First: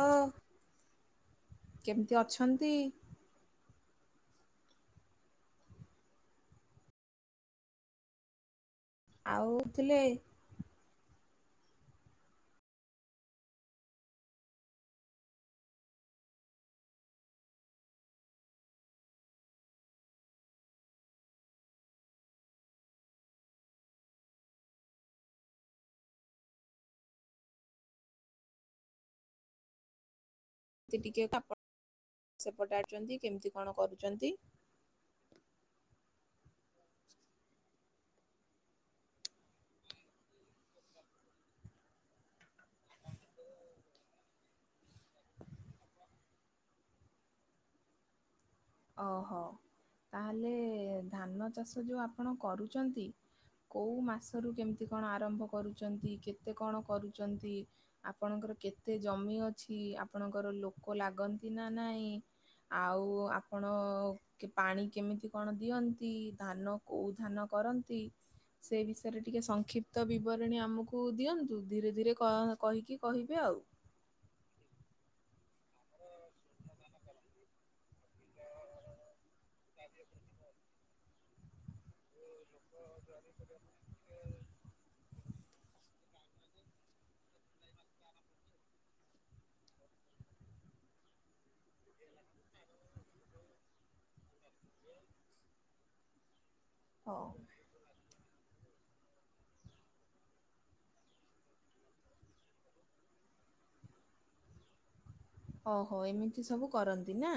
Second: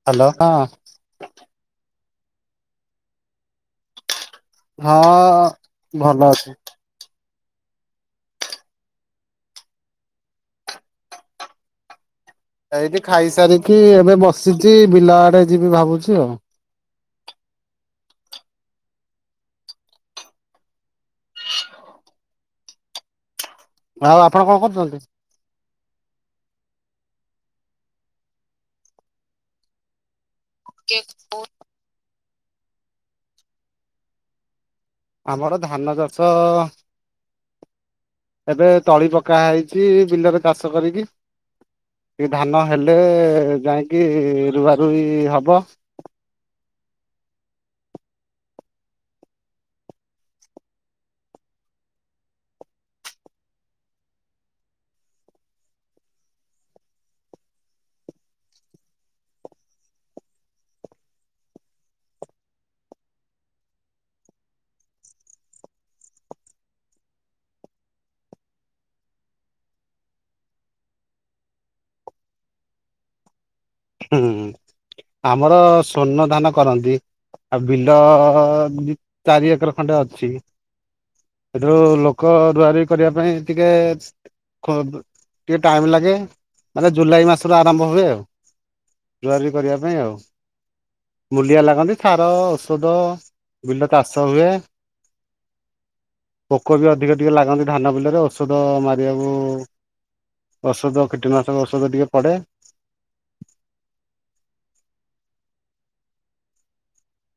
ଓ hello ହଁ। କେମିତି ଅଛନ୍ତି? ହଁ ଭଲ ଅଛି। ଆଉ ଥିଲେ ଏଇଠି ଖାଇସାରିକି ଏବେ ବସିଛି ବିଲ ଆଡେ ଯିବି ଭାବୁଛି ଆଉ। ଆଉ ଆପଣ କଣ କରୁଛନ୍ତି? ଏମିତି ଟିକେ ପାପ [unintelligible] ସେ ପଚାରୁଛନ୍ତି କେମିତି କଣ କରୁଛନ୍ତି? ଆମର ଧାନ ଚାଷ ଏବେ ତଳି ପକା ହେଇଛି ବିଲରେ ଚାଷ କରିକି। କି ଧାନ ହେଲେ ଯାଇକି ରୁଆ ରୁଇ ହବ। ଓହୋ ତାହେଲେ ଧାନ ଚାଷ ଯେଉଁ ଆପଣ କରୁଛନ୍ତି କେଉଁ ମାସରୁ କେମିତି କଣ ଆରମ୍ଭ କରୁଛନ୍ତି କେତେ କଣ କରୁଛନ୍ତି? ଆପଣଙ୍କର କେତେ ଜମି ଅଛି ଆପଣଙ୍କର ଲୋକ ଲାଗନ୍ତି ନା ନାଇଁ? ଆଉ ଆପ ଆପଣ କେ ପାଣି କେମିତି କଣ ଦିଅନ୍ତି ଧାନ କେଉଁ ଧାନ କରନ୍ତି? ସେଇ ବିଷୟରେ ଟିକେ ସଂକ୍ଷିପ୍ତ ବିବରଣୀ ଆମକୁ ଦିଅନ୍ତୁ। ଧୀରେ ଧୀରେ କହ କହିକି କହିବେ ଆଉ। ହୁଁ ଆମର ସ୍ଵର୍ଣ୍ଣ ଧାନ କରନ୍ତି। ବିଲ ଚାରି ଏକର ଖଣ୍ଡେ ଅଛି। ସେଠୁ ଲୋ କ ରୁଆ ରୁଈ କରିବା ପାଇଁ ଟିକେ କ ଟିକେ ଟାଇମ ଲାଗେ ମାନେ ଜୁଲାଇ ମାସରୁ ଆରମ୍ଭ ହୁଏ ଆଉ। ରୁଆରୁଇ କରିବା ପାଇଁ ଆଉ। ମୂଲିଆ ଲାଗନ୍ତି ସାର ଔଷଧ ବିଲ ଚାଷ ହୁଏ। ପୋକ ବି ଅଧିକ ହଁ। ଟିକେ ଲାଗନ୍ତି। ଧାନ ବିଲରେ ଔଷଧ ମାରିବାକୁ ଔଷଧ କୀଟନାଶକ ଔଷଧ ଟିକେ ପଡ଼େ। ଓହୋ ଏମିତି ସବୁ କରନ୍ତି ନା।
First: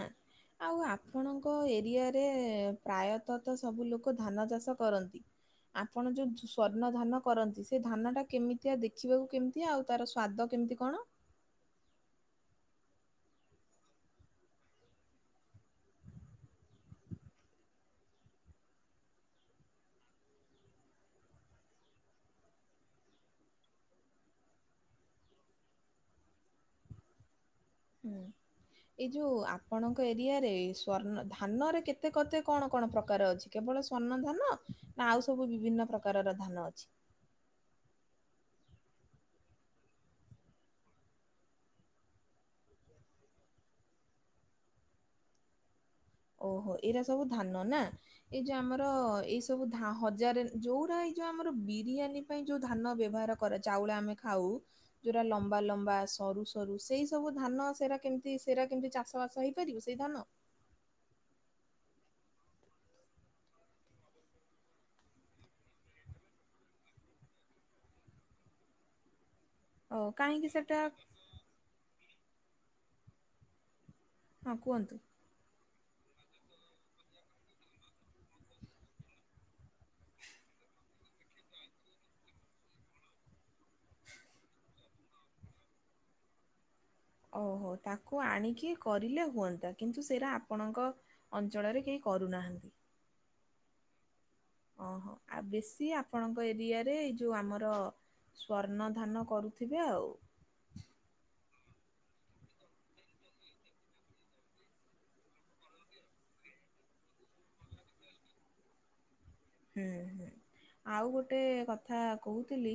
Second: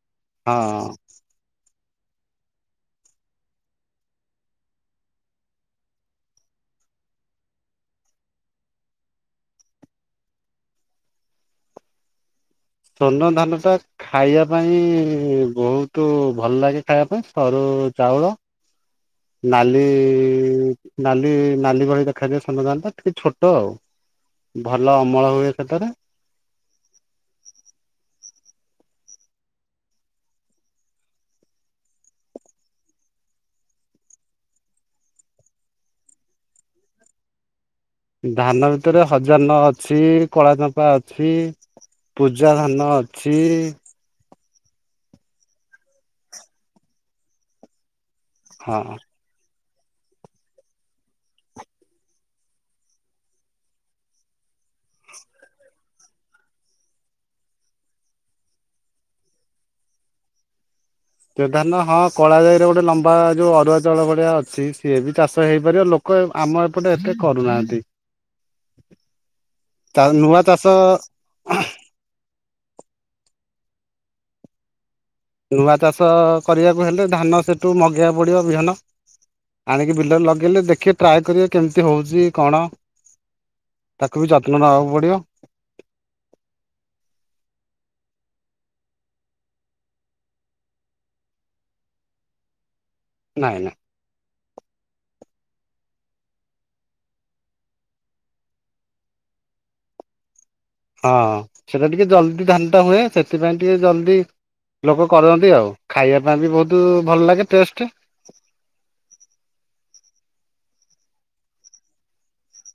ଆଉ ଆ ହଁ ଆପଣଙ୍କ ଏରିଆରେ ପ୍ରାୟତଃ ତ ସବୁ ଲୋକ ଧାନ ଚାଷ କରନ୍ତି। ଆପଣ ଯୋଉ ସ୍ଵର୍ଣ୍ଣ ଧାନ କରନ୍ତି ସେ ଧାନ ଟା କେମିତିଆ ଦେଖିବାକୁ କେମ ତି ଆଉ ତାର ସ୍ଵାଦ କେମିତି କଣ। ସ୍ୱର୍ଣ୍ଣ ଧାନ ଟା ଖାଇବା ପାଇଁ ବହୁତ ଭଲ ଲାଗେ ଖାଇବା ପାଇଁ ସରୁ ଚାଉଳ। ନାଲି ନାଲି ନାଲି ଭଳି ଦେଖାଯାଏ ସ୍ୱର୍ଣ୍ଣଧାନ ଟା ଟିକେ ଛୋଟ ଆଉ। ଭଲ ଅମଳ ହୁଏ ସେଥେରେ। ହୁଁ। ଏଇ ଯୋଉ ଆପଣଙ୍କ ଏରିଆରେ ସ୍ଵର୍ଣ୍ଣ ଧାନରେ କେତେ କତେ କଣ କଣ ପ୍ରକାର ଅଛି। କେବଳ ସ୍ଵର୍ଣ୍ଣ ଧାନ ନା ଆଉ ସବୁ ବିଭିନ୍ନ ପ୍ରକାରର ଧାନ ଅଛି। ଧାନ ଭିତରେ ହଜାର ନ ଅଛି କଳା ଚମ୍ପା ଅଛି। ପୂଜା ଧାନ ଅଛି। ଓହୋ ଏଇରା ସବୁ ଧାନ ନା ଏଇ ଯେ ହଁ ଆମର ଏଇ ସବୁ ଧା ହଜାରେ ଯୋଉ ରା ଏଇ ଯ ଆମର ବିରିୟାନୀ ପାଇଁ ଯେଉ ଧାନ ବ୍ୟବହାର କରେ ଚାଉଳ ଆମେ ଖାଉ ଯୋଉରା ଲମ୍ବା ଲମ୍ବା ସରୁ ସରୁ ସେଇ ସବୁ ଧାନ ସେରା କେମିତି ସେରା କେମିତି ଚାଷ ବାସ ହେଇ ପାରିବୁ ସେଇ ଧାନ। ତଧାନ ହଁ କଳା ଯାଇରେ ଗୋଟେ ଲମ୍ବା ଯୋଉ ଅରୁଆ ଚାଉଳ ଭଳିଆ ଅଛି ସିଏ ବି ଚାଷ ହେଇପାରିବ ଲୋ କ ଆମ ଏପଟେ ଏତେ କରୁନାହାନ୍ତି। ଓ ନୂଆ କାହିଁକି ଚାଷ ସେଟା ହଁ କୁହନ୍ତୁ। ନୂଆ ଚାଷ କରିବାକୁ ହେଲେ ଧାନ ସେଠୁ ମଗେଇବାକୁ ପଡିବ ବିହନ। ଆଣିକି ବିଲରେ ଲଗେଇଲେ ଦେଖିବେ ଟ୍ରାଏ କରିବେ କେମିତି ହେଉଛି କଣ। ତାକୁ ବି ଯତ୍ନ ନେବାକୁ ପଡ଼ିବ। ଓହୋ ତାକୁ ଆଣିକି କରିଲେ ହୁଅନ୍ତା କିନ୍ତୁ ସେରା ଆପଣଙ୍କ ଅଞ୍ଚଳରେ କେହି କରୁନାହାନ୍ତି। ନାଇଁ ନାଇଁ। ଅ ହ ଆଉ ବେଶୀ ଆପଣଙ୍କ ଏରିଆରେ ଏଇ ଯୋଉ ଆମର ସ୍ଵର୍ଣ୍ଣ ଧାନ କରୁଥିବେ ଆଉ। ହଁ ସେଟା ଟିକେ ଜଲଦି ଧାନ ଟା ହୁଏ ସେଥିପାଇଁ ଟିକେ ଜଲଦି ଲୋକ କରନ୍ତି ଆଉ ଖାଇବା ପାଇଁ ବି ବହୁତ ଭଲ ଲାଗେ ଟେଷ୍ଟ। ହୁଁ ହୁଁ ଆଉ ଗୋଟେ କଥା କହୁଥିଲି।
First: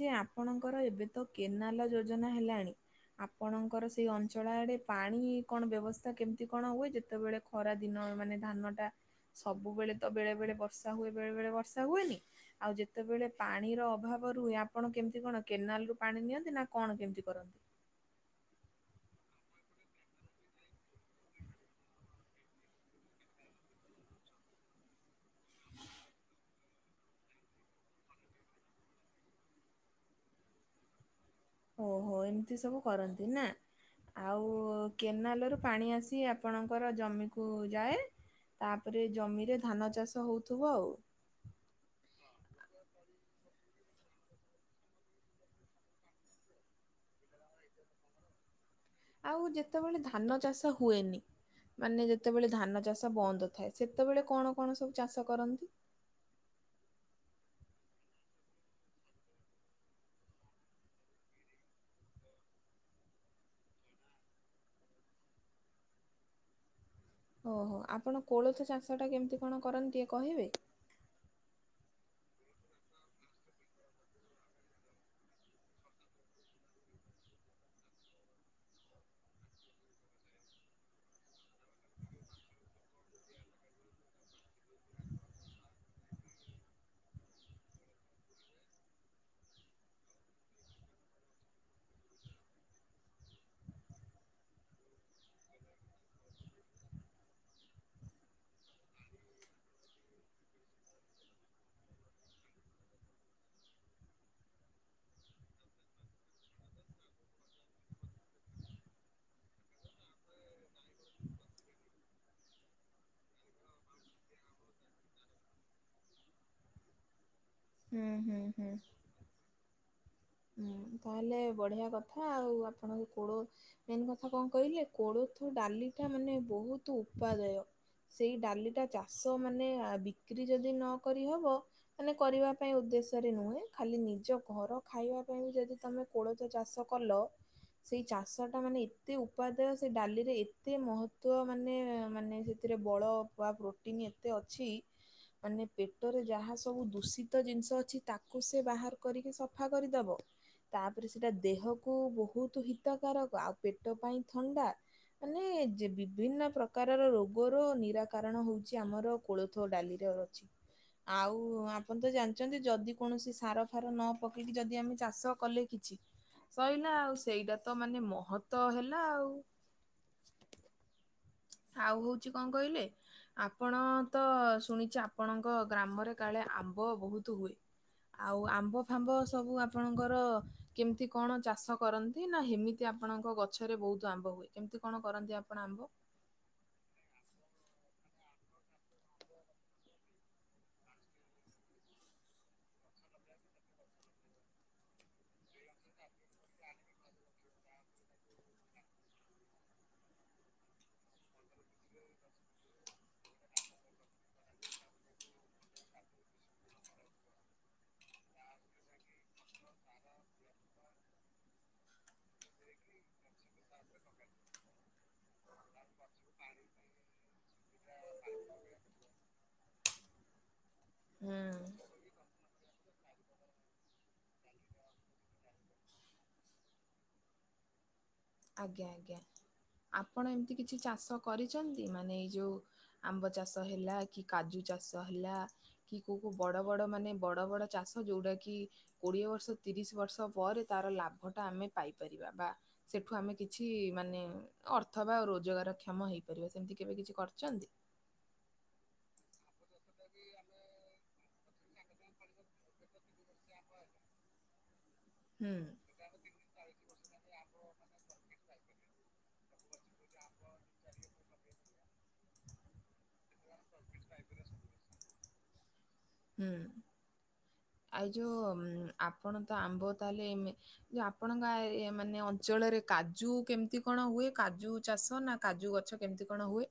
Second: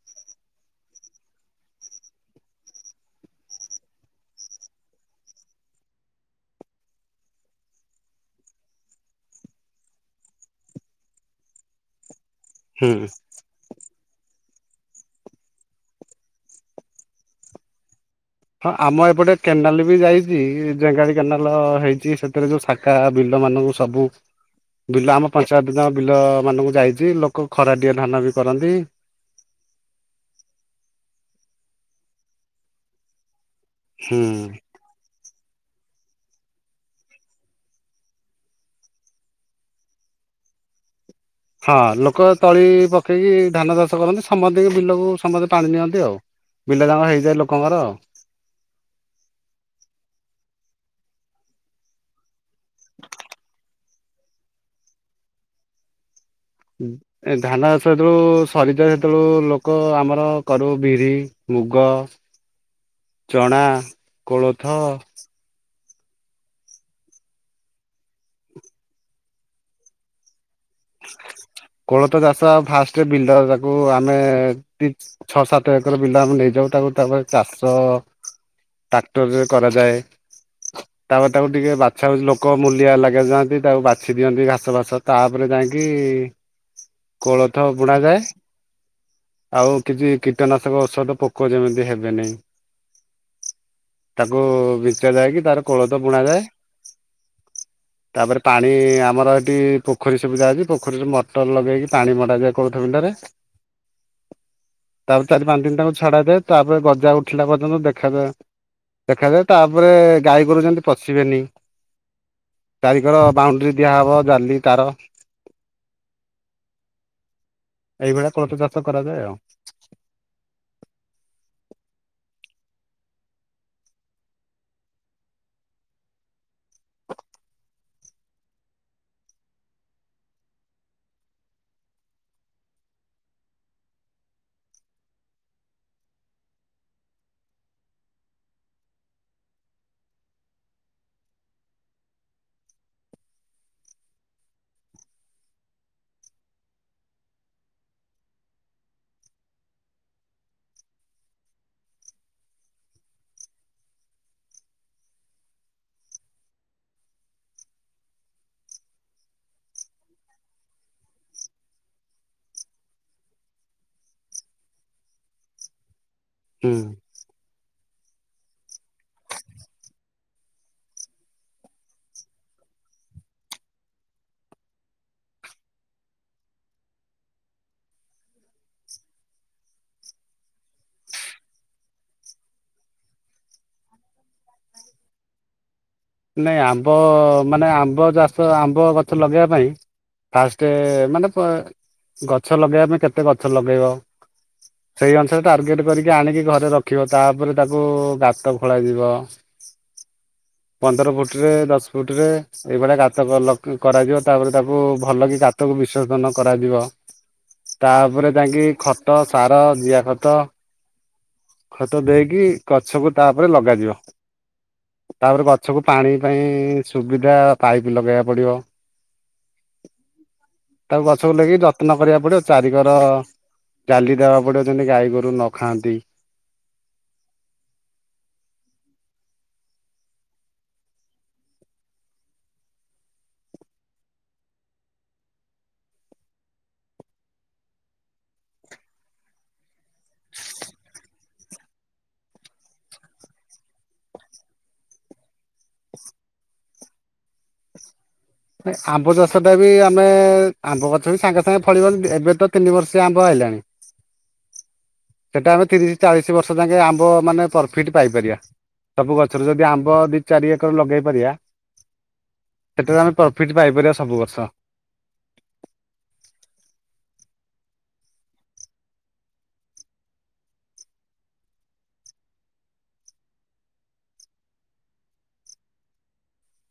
ଯେ ଆପଣଙ୍କର ଏବେ ତ କେନାଲ ଯୋଜନା ହେଲାଣି। ଆପଣଙ୍କର ସେଇ ଅଞ୍ଚଳ ଆଡ଼େ ପାଣି କଣ ବ୍ୟବସ୍ଥା କେମିତି କଣ ହୁଏ ଯେତେବେଳେ ଖରା ଦିନ ମାନେ ଧାନ ଟା ସବୁବେଳେ ତ ବେଳେ ବେଳେ ବ ର୍ଷା ହୁଏ ବେଳେ ବେଳେ ବର୍ଷା ହୁଏନି ଆଉ ହୁଁ ଯେତେବେଳେ ପାଣିର ଅଭାବ ରୁ ହୁଏ ଆପଣ କେମିତି କଣ କେନାଲ ରୁ ପାଣି ନିଅନ୍ତି ନା କଣ କେମିତି କରନ୍ତି। ହଁ ଆମ ଏପଟେ କେନାଲ ବି ଯାଇଚି ରେଙ୍ଗାଳି କେନାଲ ହେଇଛି ସେଥିରେ ଯୋଉ ସା କା ବିଲ ମାନଙ୍କୁ ସବୁ ବିଲ ଆମ ପଞ୍ଚାୟତ ଯ ବିଲ ମାନଙ୍କୁ ଯାଇଚି ଲୋକ ଖରାଟିଆ ଧାନ ବି କରନ୍ତି। ଓହୋ ଏମିତି ସବୁ କରନ୍ତି ନା ହୁଁ ଆଉ କେନାଲରୁ ପାଣି ଆସି ଆପଣଙ୍କର ଜମିକୁ ଯାଏ। ତାପରେ ଜମିରେ ଧାନ ଚାଷ ହଉଥିବ ଆଉ। ହଁ ଲୋକ ତଳି ପକେଇକି ଧାନ ଚାଷ କରନ୍ତି ସମତିକି ବିଲକୁ ସମସ୍ତେ ପାଣି ନିଅନ୍ତି ଆଉ। ବିଲ ଜାଙ୍ଗ ହେଇଯାଏ ଲୋକଙ୍କର। ଆଉ ଯେତେବେଳେ ଧାନ ଚାଷ ହୁଏନି ମାନେ ଯେତେବେଳେ ଧାନ ଚାଷ ବନ୍ଦ ଥାଏ। ସେତେବେଳେ କଣ କଣ ସବୁ ଚାଷ କରନ୍ତି। ହୁଁ। ଏ ଧାନ ଚାଷ ଯେତେଳୁ ସରିଯାଏ ସେତେଳୁ ଲୋକ ଆମର କରୁ ବିରି ମୁଗ ହ। ଚଣା କୋଳଥ। ଓହୋ ଆପଣ କୋଳଥ ଚାଷ ଟା କେମିତି କଣ କରନ୍ତି ଟିକେ କହିବେ। କୋଳଥ ଚାଷ ଫାଷ୍ଟେ ବିଲଡର ରାକୁ ଆମେ ଟି ଛଅ ସାତ ଏକର ବିଲ ଆମେ ନେଇଯାଉ ତାକୁ ତାପରେ ଚାଷ। ଟ୍ରାକ୍ଟରରେ କରାଯାଏ। ତାପରେ ତାକୁ ଟିକେ ବାଛାବୁଛି ଲୋକ ମୂଲିଆ ଲଗା ଯାଆନ୍ତି ତାକୁ ବାଛି ଦିଅନ୍ତି ଘାସ ଫାସ ତାପରେ ଯାଇଁ କି କୋଳଥ ବୁଣା ଯାଏ। ଆଉ କିଛି କୀଟନାଶକ ଔଷଧ ପୋକ ଯେମିତି ହେବେନି। ତାକୁ ବିଚା ଯାଇକି ତାର କୋଳଥ ବୁଣା ଯାଏ। ତାପରେ ପାଣି ଆମର ଏଠି ପୋଖରୀ ସୁବିଧା ଅଛି। ପୋଖରୀରେ ମଟର ଲଗେଇକି ପାଣି ମଡା ଯାଏ କୁଳଥ ବିଲ ରେ। ତାପରେ ଚାରି ପାଞ୍ଚ ଦିନ ତାକୁ ଛଡା ଯାଏ ତାପରେ ଗଜା ଉଠିଲା ପଯ୍ୟନ୍ତ ଦେଖାଯାଏ। ଦେଖାଯାଏ ତାପରେ ଗାଈ ଗୁରୁ ଯେମିତି ପଶିବେନି। ଚାରିକର ବାଉଣ୍ଡିରି ଦିଆହବ ଜାଲି ତାର। ହୁଁ ଏଇଭଳିଆ ହୁଁ କୁଳଥ ହୁଁ। ଚାଷ କରାଯାଏ ଆଉ। ହୁଁ ତାହେଲେ ବଢିଆ କଥା ଆଉ ଆପଣଙ୍କୁ କୋଳ ମେନ୍ କଥା କଣ କହିଲେ କୋଳଥ ଡାଲି ଟା ମାନେ ବହୁତ ଉପାଦୟ। ସେଇ ଡାଲିଟା ଚାଷ ମାନେ ବିକ୍ରି ଯଦି ନକରିହବ। ମାନେ କରିବା ପାଇଁ ଉଦ୍ଦେଶ୍ୟରେ ନୁହେଁ ଖାଲି ନିଜ ଘର। ଖାଇବା ପାଇଁ ବି ଯଦି ତମେ କୋଳଜ ଚାଷ କଲ। ସେଇ ଚାଷ ଟା ମାନେ ଏତେ ଉପାଦେୟ ସେଇ ଡାଲିରେ ଏତେ ମହତ୍ବ ମାନେ ମାନେ ଯେ ଏଥିରେ ବଳ ବା ପ୍ରୋଟିନ୍ ଏତେ ଅଛି। ମାନେ ପେଟରେ ଯାହା ସବୁ ଦୂଷିତ ଜିନିଷ ଅଛି ତାକୁ ସେ ବାହାର କରିକି ସ ସଫା କରିଦେବ। ତାପରେ ସେଟା ଦେହକୁ ବହୁତ ହିତକାରକ ଆଉ ପେଟ ପାଇଁ ଥଣ୍ଡା। ମାନେ ଯେ ବିଭିନ୍ନ ପ୍ରକାରର ରୋଗର ନିରାକାରଣ ହଉଛି ଆମର। କୋଳଥ ଡାଲିରେ ଅଛି ଆଉ ଆପଣ ତ ଜାଣିଛନ୍ତି ଯଦି କୌଣସି ସାର ଫାର ନ ପକେଇକି ଯଦି ଆମେ ଚାଷ କଲେ କିଛି ହୁଁ। ସଇଲା ଆଉ ସେଇଟା ତ ମାନେ ମହତ ହେଲା ଆଉ। ହ ଆଉ ହଉଛି କଣ କହିଲେ। ଆପଣ ତ ଶୁଣିଛି ଆପଣଙ୍କ ଗ୍ରାମରେ କାଳେ ଆମ୍ବ ବହୁତୁ ହୁଏ। ଆଉ ଆମ୍ବ ଫାମ୍ବ ସବୁ ଆପଣଙ୍କର। କେମିତି କଣ ଚାଷ କରନ୍ତି ନା ହେମିତି ଆପଣଙ୍କ ଗଛରେ ବହୁତ ଆମ୍ବ ହୁଏ କେମିତି କଣ କରନ୍ତି ଆପଣ ଆମ୍ବ? ନାଇଁ ଆମ୍ବ ମାନେ ଆମ୍ବ ଚାଷ ଆମ୍ବ ଗଛ ଲଗେଇବା ପାଇଁ। ଫାଷ୍ଟେ ମାନେ ଗଛ ଲଗେଇବା ପାଇଁ କେତେ ଗଛ ଲଗେଇବ। ସେଇ ଅନୁସାରେ ଟାର୍ଗେଟ କରିକି ଆଣିକି ଘରେ ରଖିବ ତାପରେ ତାକୁ ଗାତ ଖୋଳା ଯିବ। ପନ୍ଦର ଫୁଟରେ ଦଶ ଫୁଟରେ। ଏଇଭଳିଆ ଗାତ କରାଯିବ ତାପରେ ତାକୁ ଭଲ କି ଗାତକୁ ବିଶୋଜନ କରାଯିବ। ତାପରେ ଯାଇଁ ଙ୍କି ଖତ ସାର ଜିଆ ଖତ। ଖତ ଦେଇକି ଗଛକୁ ତାପରେ ଲଗାଯିବ ତାପରେ ଗ ସବୁ ପାଣି ପାଇଁ ସୁବିଧା ପାଇପ୍ ଲଗେଇବାକୁ ପଡ଼ିବ। ତାକୁ ଗଛକୁ ହୁଁ। ଲାଗେଇ ଯତ୍ନ କରିବାକୁ ପଡିବ। ଚାରିିକର ଜାଲି ଦେବାକୁ ପଡିବ ଯେମତି ଗାଈ ଗୋରୁ ନ ଖାଆନ୍ତି। ଆଜ୍ଞା ଆଜ୍ଞା ଆପଣ ଏମିତି କିଛି ଚାଷ କରିଛନ୍ତି ମାନେ ଏଇ ଯଉ। ଆମ୍ବ ଚାଷ ହେଲା କି କାଜୁ ଚାଷ ହେଲା। କି କଉ କଉ ବଡ଼ ବଡ଼ ମାନେ ବଡ଼ ବଡ଼ ଚାଷ ଯଉଟାକି। କୋଡ଼ିଏ ବର୍ଷ ତିରିଶ ବର୍ଷ ପରେ ତାର ଲାଭଟା ଆମେ ପାଇପାରିବା ବା। ସେଠୁ ଆମେ କିଛି ମାନେ ଅର୍ଥ ବା ଆଉ ରୋଜଗାର କ୍ଷମ ହେଇପାରିବା ସେମିତି କେବେ କିଛି କରିଛନ୍ତି। ଆମ୍ବ ଚାଷଟା ବି ଆମେ ଆମ୍ବ ଗଛ ବି ସାଙ୍ଗେ ସାଙ୍ଗେ ଫଳିବ ଏବେ ତ ତିନି ବର୍ଷେ ଆମ୍ବ ହେଲାଣି। ହ ହେଟା ଆମେ ତିରି ଚାଳିଶ ବର୍ଷ ଯାଙ୍କେ ଆମ୍ବ ମାନେ ପର୍ଫିଟ୍ ପାଇପାରିବା। ସବୁ ଗଛରୁ ଯଦି ଆମ୍ବ ଦି ଚାରି ଏକର ଲଗେଇ ପାରିବା। ହେଠାରେ ଆମେ ପ୍ରଫିଟ୍ ପାଇପାରିବା ସବୁ ବର୍ଷ। ହୁଁ, ଆଉ ଯୋ ଆପଣ ତ ଆମ୍ବ ତାହେଲେ ଏମେ ଯେ ଆପଣଙ୍କ ଏ ମାନେ ଅଞ୍ଚଳରେ କାଜୁ କେମିତି କଣ ହୁଏ? କାଜୁ ଚାଷ ନା କାଜୁ ଗଛ କେମିତି କଣ ହୁଏ?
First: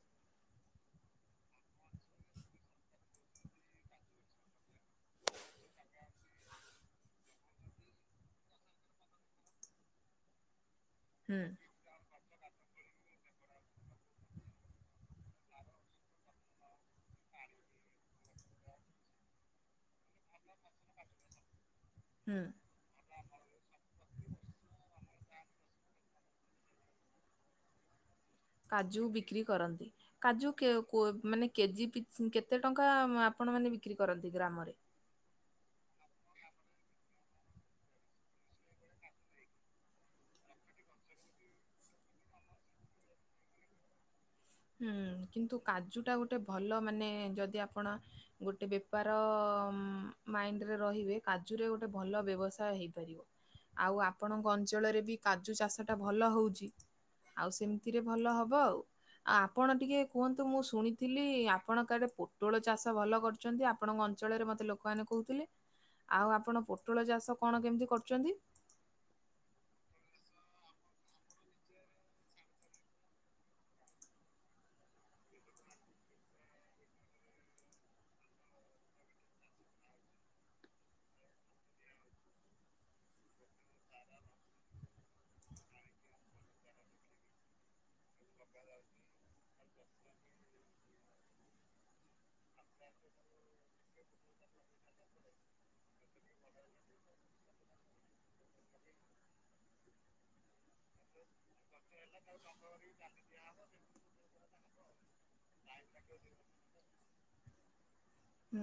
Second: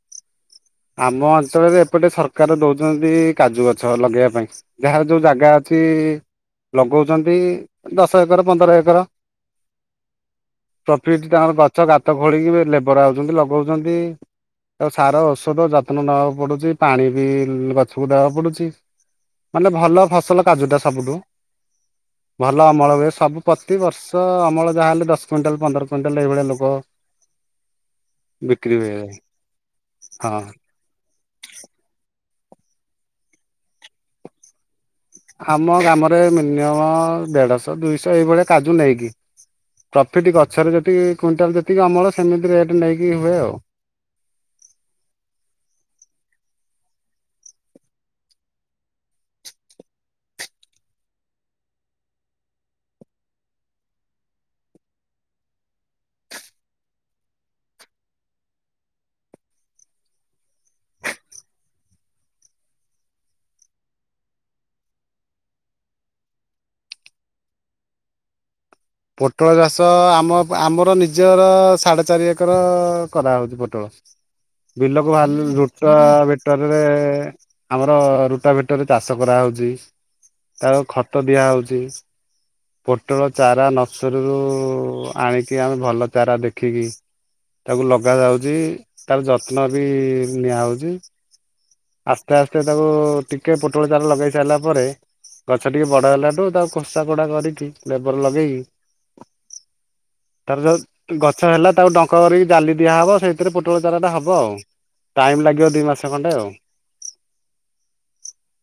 ଆମ ଅଞ୍ଚଳରେ ଏପଟେ ସରକାର ଦଉଛନ୍ତି କାଜୁ ଗଛ ଲଗେଇବା ପାଇଁ। ଯାହାର ଯଉ ଜାଗା ଅଛି-ଇ ଲଗଉଛନ୍ତି। ଦଶ ଏକର ପନ୍ଦର ଏକର। ପ୍ରଫିଟ୍ ହୁଁ ତାଙ୍କର ପାଉ ଗଛ ଗାତ ଖୋଳିକି ଲେବର ଆଉଛନ୍ତି, ଲଗଉଛନ୍ତି। ତାକୁ ସାର ତଧ ଯତ୍ନ ନବାକୁ ପଡୁଛି। ପାଣି ବି ଗଛକୁ ଦେବାକୁ ପଡୁଛି। ମାନେ ଭଲ ଫସଲ କାଜୁଟା ସବୁଠୁ। ହୁଁ ଭଲ ଅମଳ ହୁଏ ସବୁ ପ୍ରତିିବର୍ଷ ଅମଳ ଯାହାହଲେ, ଦଶ କୁଇଣ୍ଟାଲ୍ ପନ୍ଦର କୁଇଣ୍ଟାଲ୍ ଏଇଭଳିଆ ଲୋକ ବିକ୍ରି ହୁଏ କାଜୁ ବିକ୍ରି କରନ୍ତି। ହଁ କାଜୁ କି କେ କୋ ମାନେ କେଜି ପିଚ୍ କେତେ ଟଙ୍କା ଆପଣ ମାନେ ବିକ୍ରି କରନ୍ତି ଗ୍ରାମରେ? ଆମ ଗ୍ରାମରେ ମିନିମମ୍ ଦେଢ଼ଶହ, ଦୁଇଶହ ଏଇଭଳିଆ କାଜୁ ନେଇକି। ପ୍ରଫିଟ୍ ଗଛରେ ଯେତିକି କୁଇଣ୍ଟାଲ, ଯେତିକି ଅମଳ ସେମିତି ରେଟ୍ ନେଇକି ହୁଏ ଆଉ। ହୁଁ, କିନ୍ତୁ କାଜୁ ଟା ଗୋଟେ ଭଲ ମାନେ, ଯଦି ଆପଣ ଗୋଟେ ବେପାର-ଅ ମାଇଣ୍ଡରେ ରହିବେ। କାଜୁରେ ଗୋଟେ ଭଲ ବ୍ୟବସାୟ ହେଇପାରିବ। ଆଉ, ଆପଣଙ୍କ ଅଞ୍ଚଳରେ ବି କାଜୁ ଚାଷଟା ଭଲ ହଉଛି। ଆଉ, ସେମିତିରେ ଭଲ ହବ ଆଉ। ଆ ଆପଣ ଟିକେ କୁହନ୍ତୁ, ମୁଁ ଶୁଣିଥିଲି, ଆପଣ କାଡେ ପୋଟଳ ଚାଷ ଭଲ କରୁ ଚନ୍ତି। ଆପଣଙ୍କ ଅଞ୍ଚଳରେ ମତେ ଲୋକଆନେ କହୁଥିଲେ। ଆଉ, ଆପଣ ପୋଟଳ ଚାଷ କଣ କେମିତି କରୁଚନ୍ତି? ପୋଟଳ ଚାଷ ଆମ ଆମର, ନିଜର ସାଢ଼େ ଚାରି ଏକର କରାହଉଛି ପୋଟଳ। ବିଲକୁ ଭାଲୁ ଲୁଟ ଭିଟରରେ ଆମର ରୁଟା ଭେଟରେ ଚାଷ କରାହଉଛି। ତାକୁ ଖତ ଦିଆହଉଛି। ପୋଟଳ ଚାରା ନର୍ସରୀରୁ-ଉ ଆଣିକି ଆମେ ଭଲ ଚାରା ଦେଖିକି ତାକୁ ଲଗାଯାଉଛି। ତାର ଯତ୍ନ ବି ନିଆହଉଛି। ଆସ୍ତେ ଆସ୍ତେ ତାକୁ ଟିକେ ପୋଟଳ ଚାରା ଲଗେଇ ସାଇଲା ପରେ ଗଛ ଟିକେ ବଡ଼ ହେଲାଠୁ, ତାକୁ ଖୋସା କୋଡ଼ା କରିକି ଲେବର ଲଗେଇକି ତାର ଯଉ ଗଛ ହେଲା, ତାକୁ ଡଙ୍କ୍ କରି ଜାଲି ଦିଆହବ। ସେଇଥିରେ ପୋଟଳ ଚାରାଟା ହବ ଆଉ। ଟାଇମ୍ ଲାଗିବ ଦୁଇ ମାସ ଖଣ୍ଡେ ଆଉ।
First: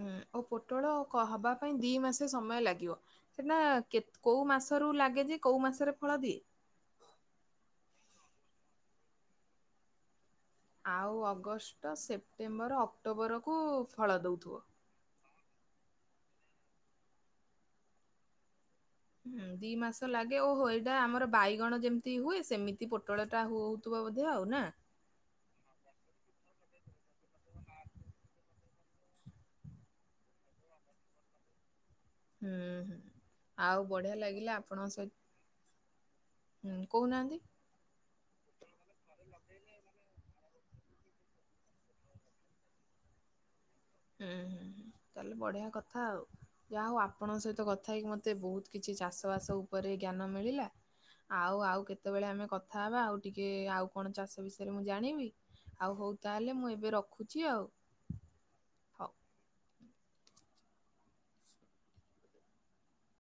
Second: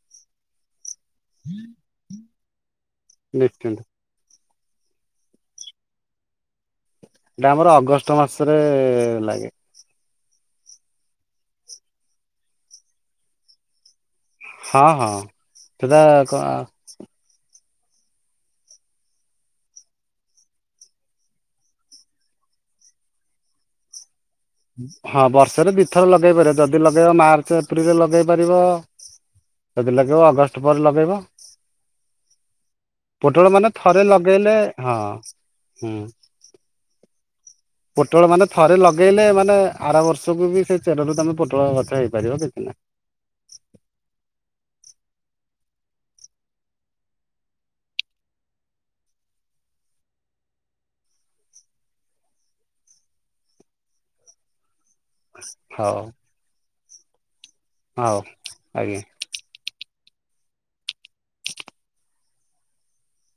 ହୁଁ, ଓ ପୋଟଳ ହବା ପାଇଁ ଦି ମାସ ସମୟ ଲାଗିବ। ସେଟାଁ ନିଶ୍ଚିନ୍ତ। କେତ୍ କଉ ମାସରୁ ଲାଗେ ଯେ, କଉ ମାସରେ ଫଳ ଦିଏ। ଏଇଟା ଆମର ଅଗଷ୍ଟ ମାସରେ-ଏ ଲାଗେ। ଆଉ, ଅଗଷ୍ଟ, ସେପ୍ଟେମ୍ବର, ଅକ୍ଟୋବରକୁ ଫଳ ଦଉଥିବ। ହଁ, ହଁ। ସେଟା କ ହୁଁ ଦି ମାସ ଲାଗେ ଓହୋ! ଏଇଟା ଆମର ବାଇଗଣ ଯେମିତି ହୁଏ। ସେମିତି ପୋଟଳ ଟା ହୁ ହୁ ତୁବ ବୋଧେ ଆଉ ନା! ହଁ, ବର୍ଷରେ ଦି ଥର ଲଗେଇ ପାରିବ। ଯଦି ଲଗେଇବ ମାର୍ଚ୍ଚ, ଏପ୍ରିଲରେ ଲଗେଇ ପାରିବ। ଯଦି ଲଗେଇବ, ଅଗଷ୍ଟ ପରେ ଲଗେଇବ। ହୁଁ ହୁଁ ପୋଟଳ ମାନେ ଆଉ ଥରେ ବଢିଆ ଲାଗିଲା ଲଗେଇଲେ ଆପଣଙ୍କ ହଁ, ସହିତ ହୁଁ। ହୁଁ, କହୁନାହାଁନ୍ତି। ପୋଟଳ ମାନେ ଥରେ ଲଗେଇଲେ, ମାନେ ଆର ବର୍ଷକୁ ବି ସେ ଚେରରୁ ତୁମେ ପୋଟଳ ଗଛ ହେଇପାରିବ କିଛି ନାହିଁ। ହୁଁ ହୁଁ ହୁଁ, ତାହେଲେ ବଢ଼ିଆ କଥା ଆଉ। ଯାହା ହଉ ଆପଣଙ୍କ ସହିତ କଥା ହେଇକି, ମୋତେ ବହୁତ କିଛି ଚାଷବାସ ଉପରେ ଜ୍ଞାନ ମିଳିଲା। ଆଉ ଆଉ କେତେବେଳେ ଆମେ କଥା ହବା। ଆଉ, ଟିକେ-ଏ ଆଉ କଣ ଚାଷ ବିଷୟରେ ମୁଁ ଜାଣିବି? ଆଉ, ହଉ ତାହେଲେ ମୁଁ ଏବେ ରଖୁଛି ଆଉ। ହଉ ହଉ। ଆଜ୍ଞା।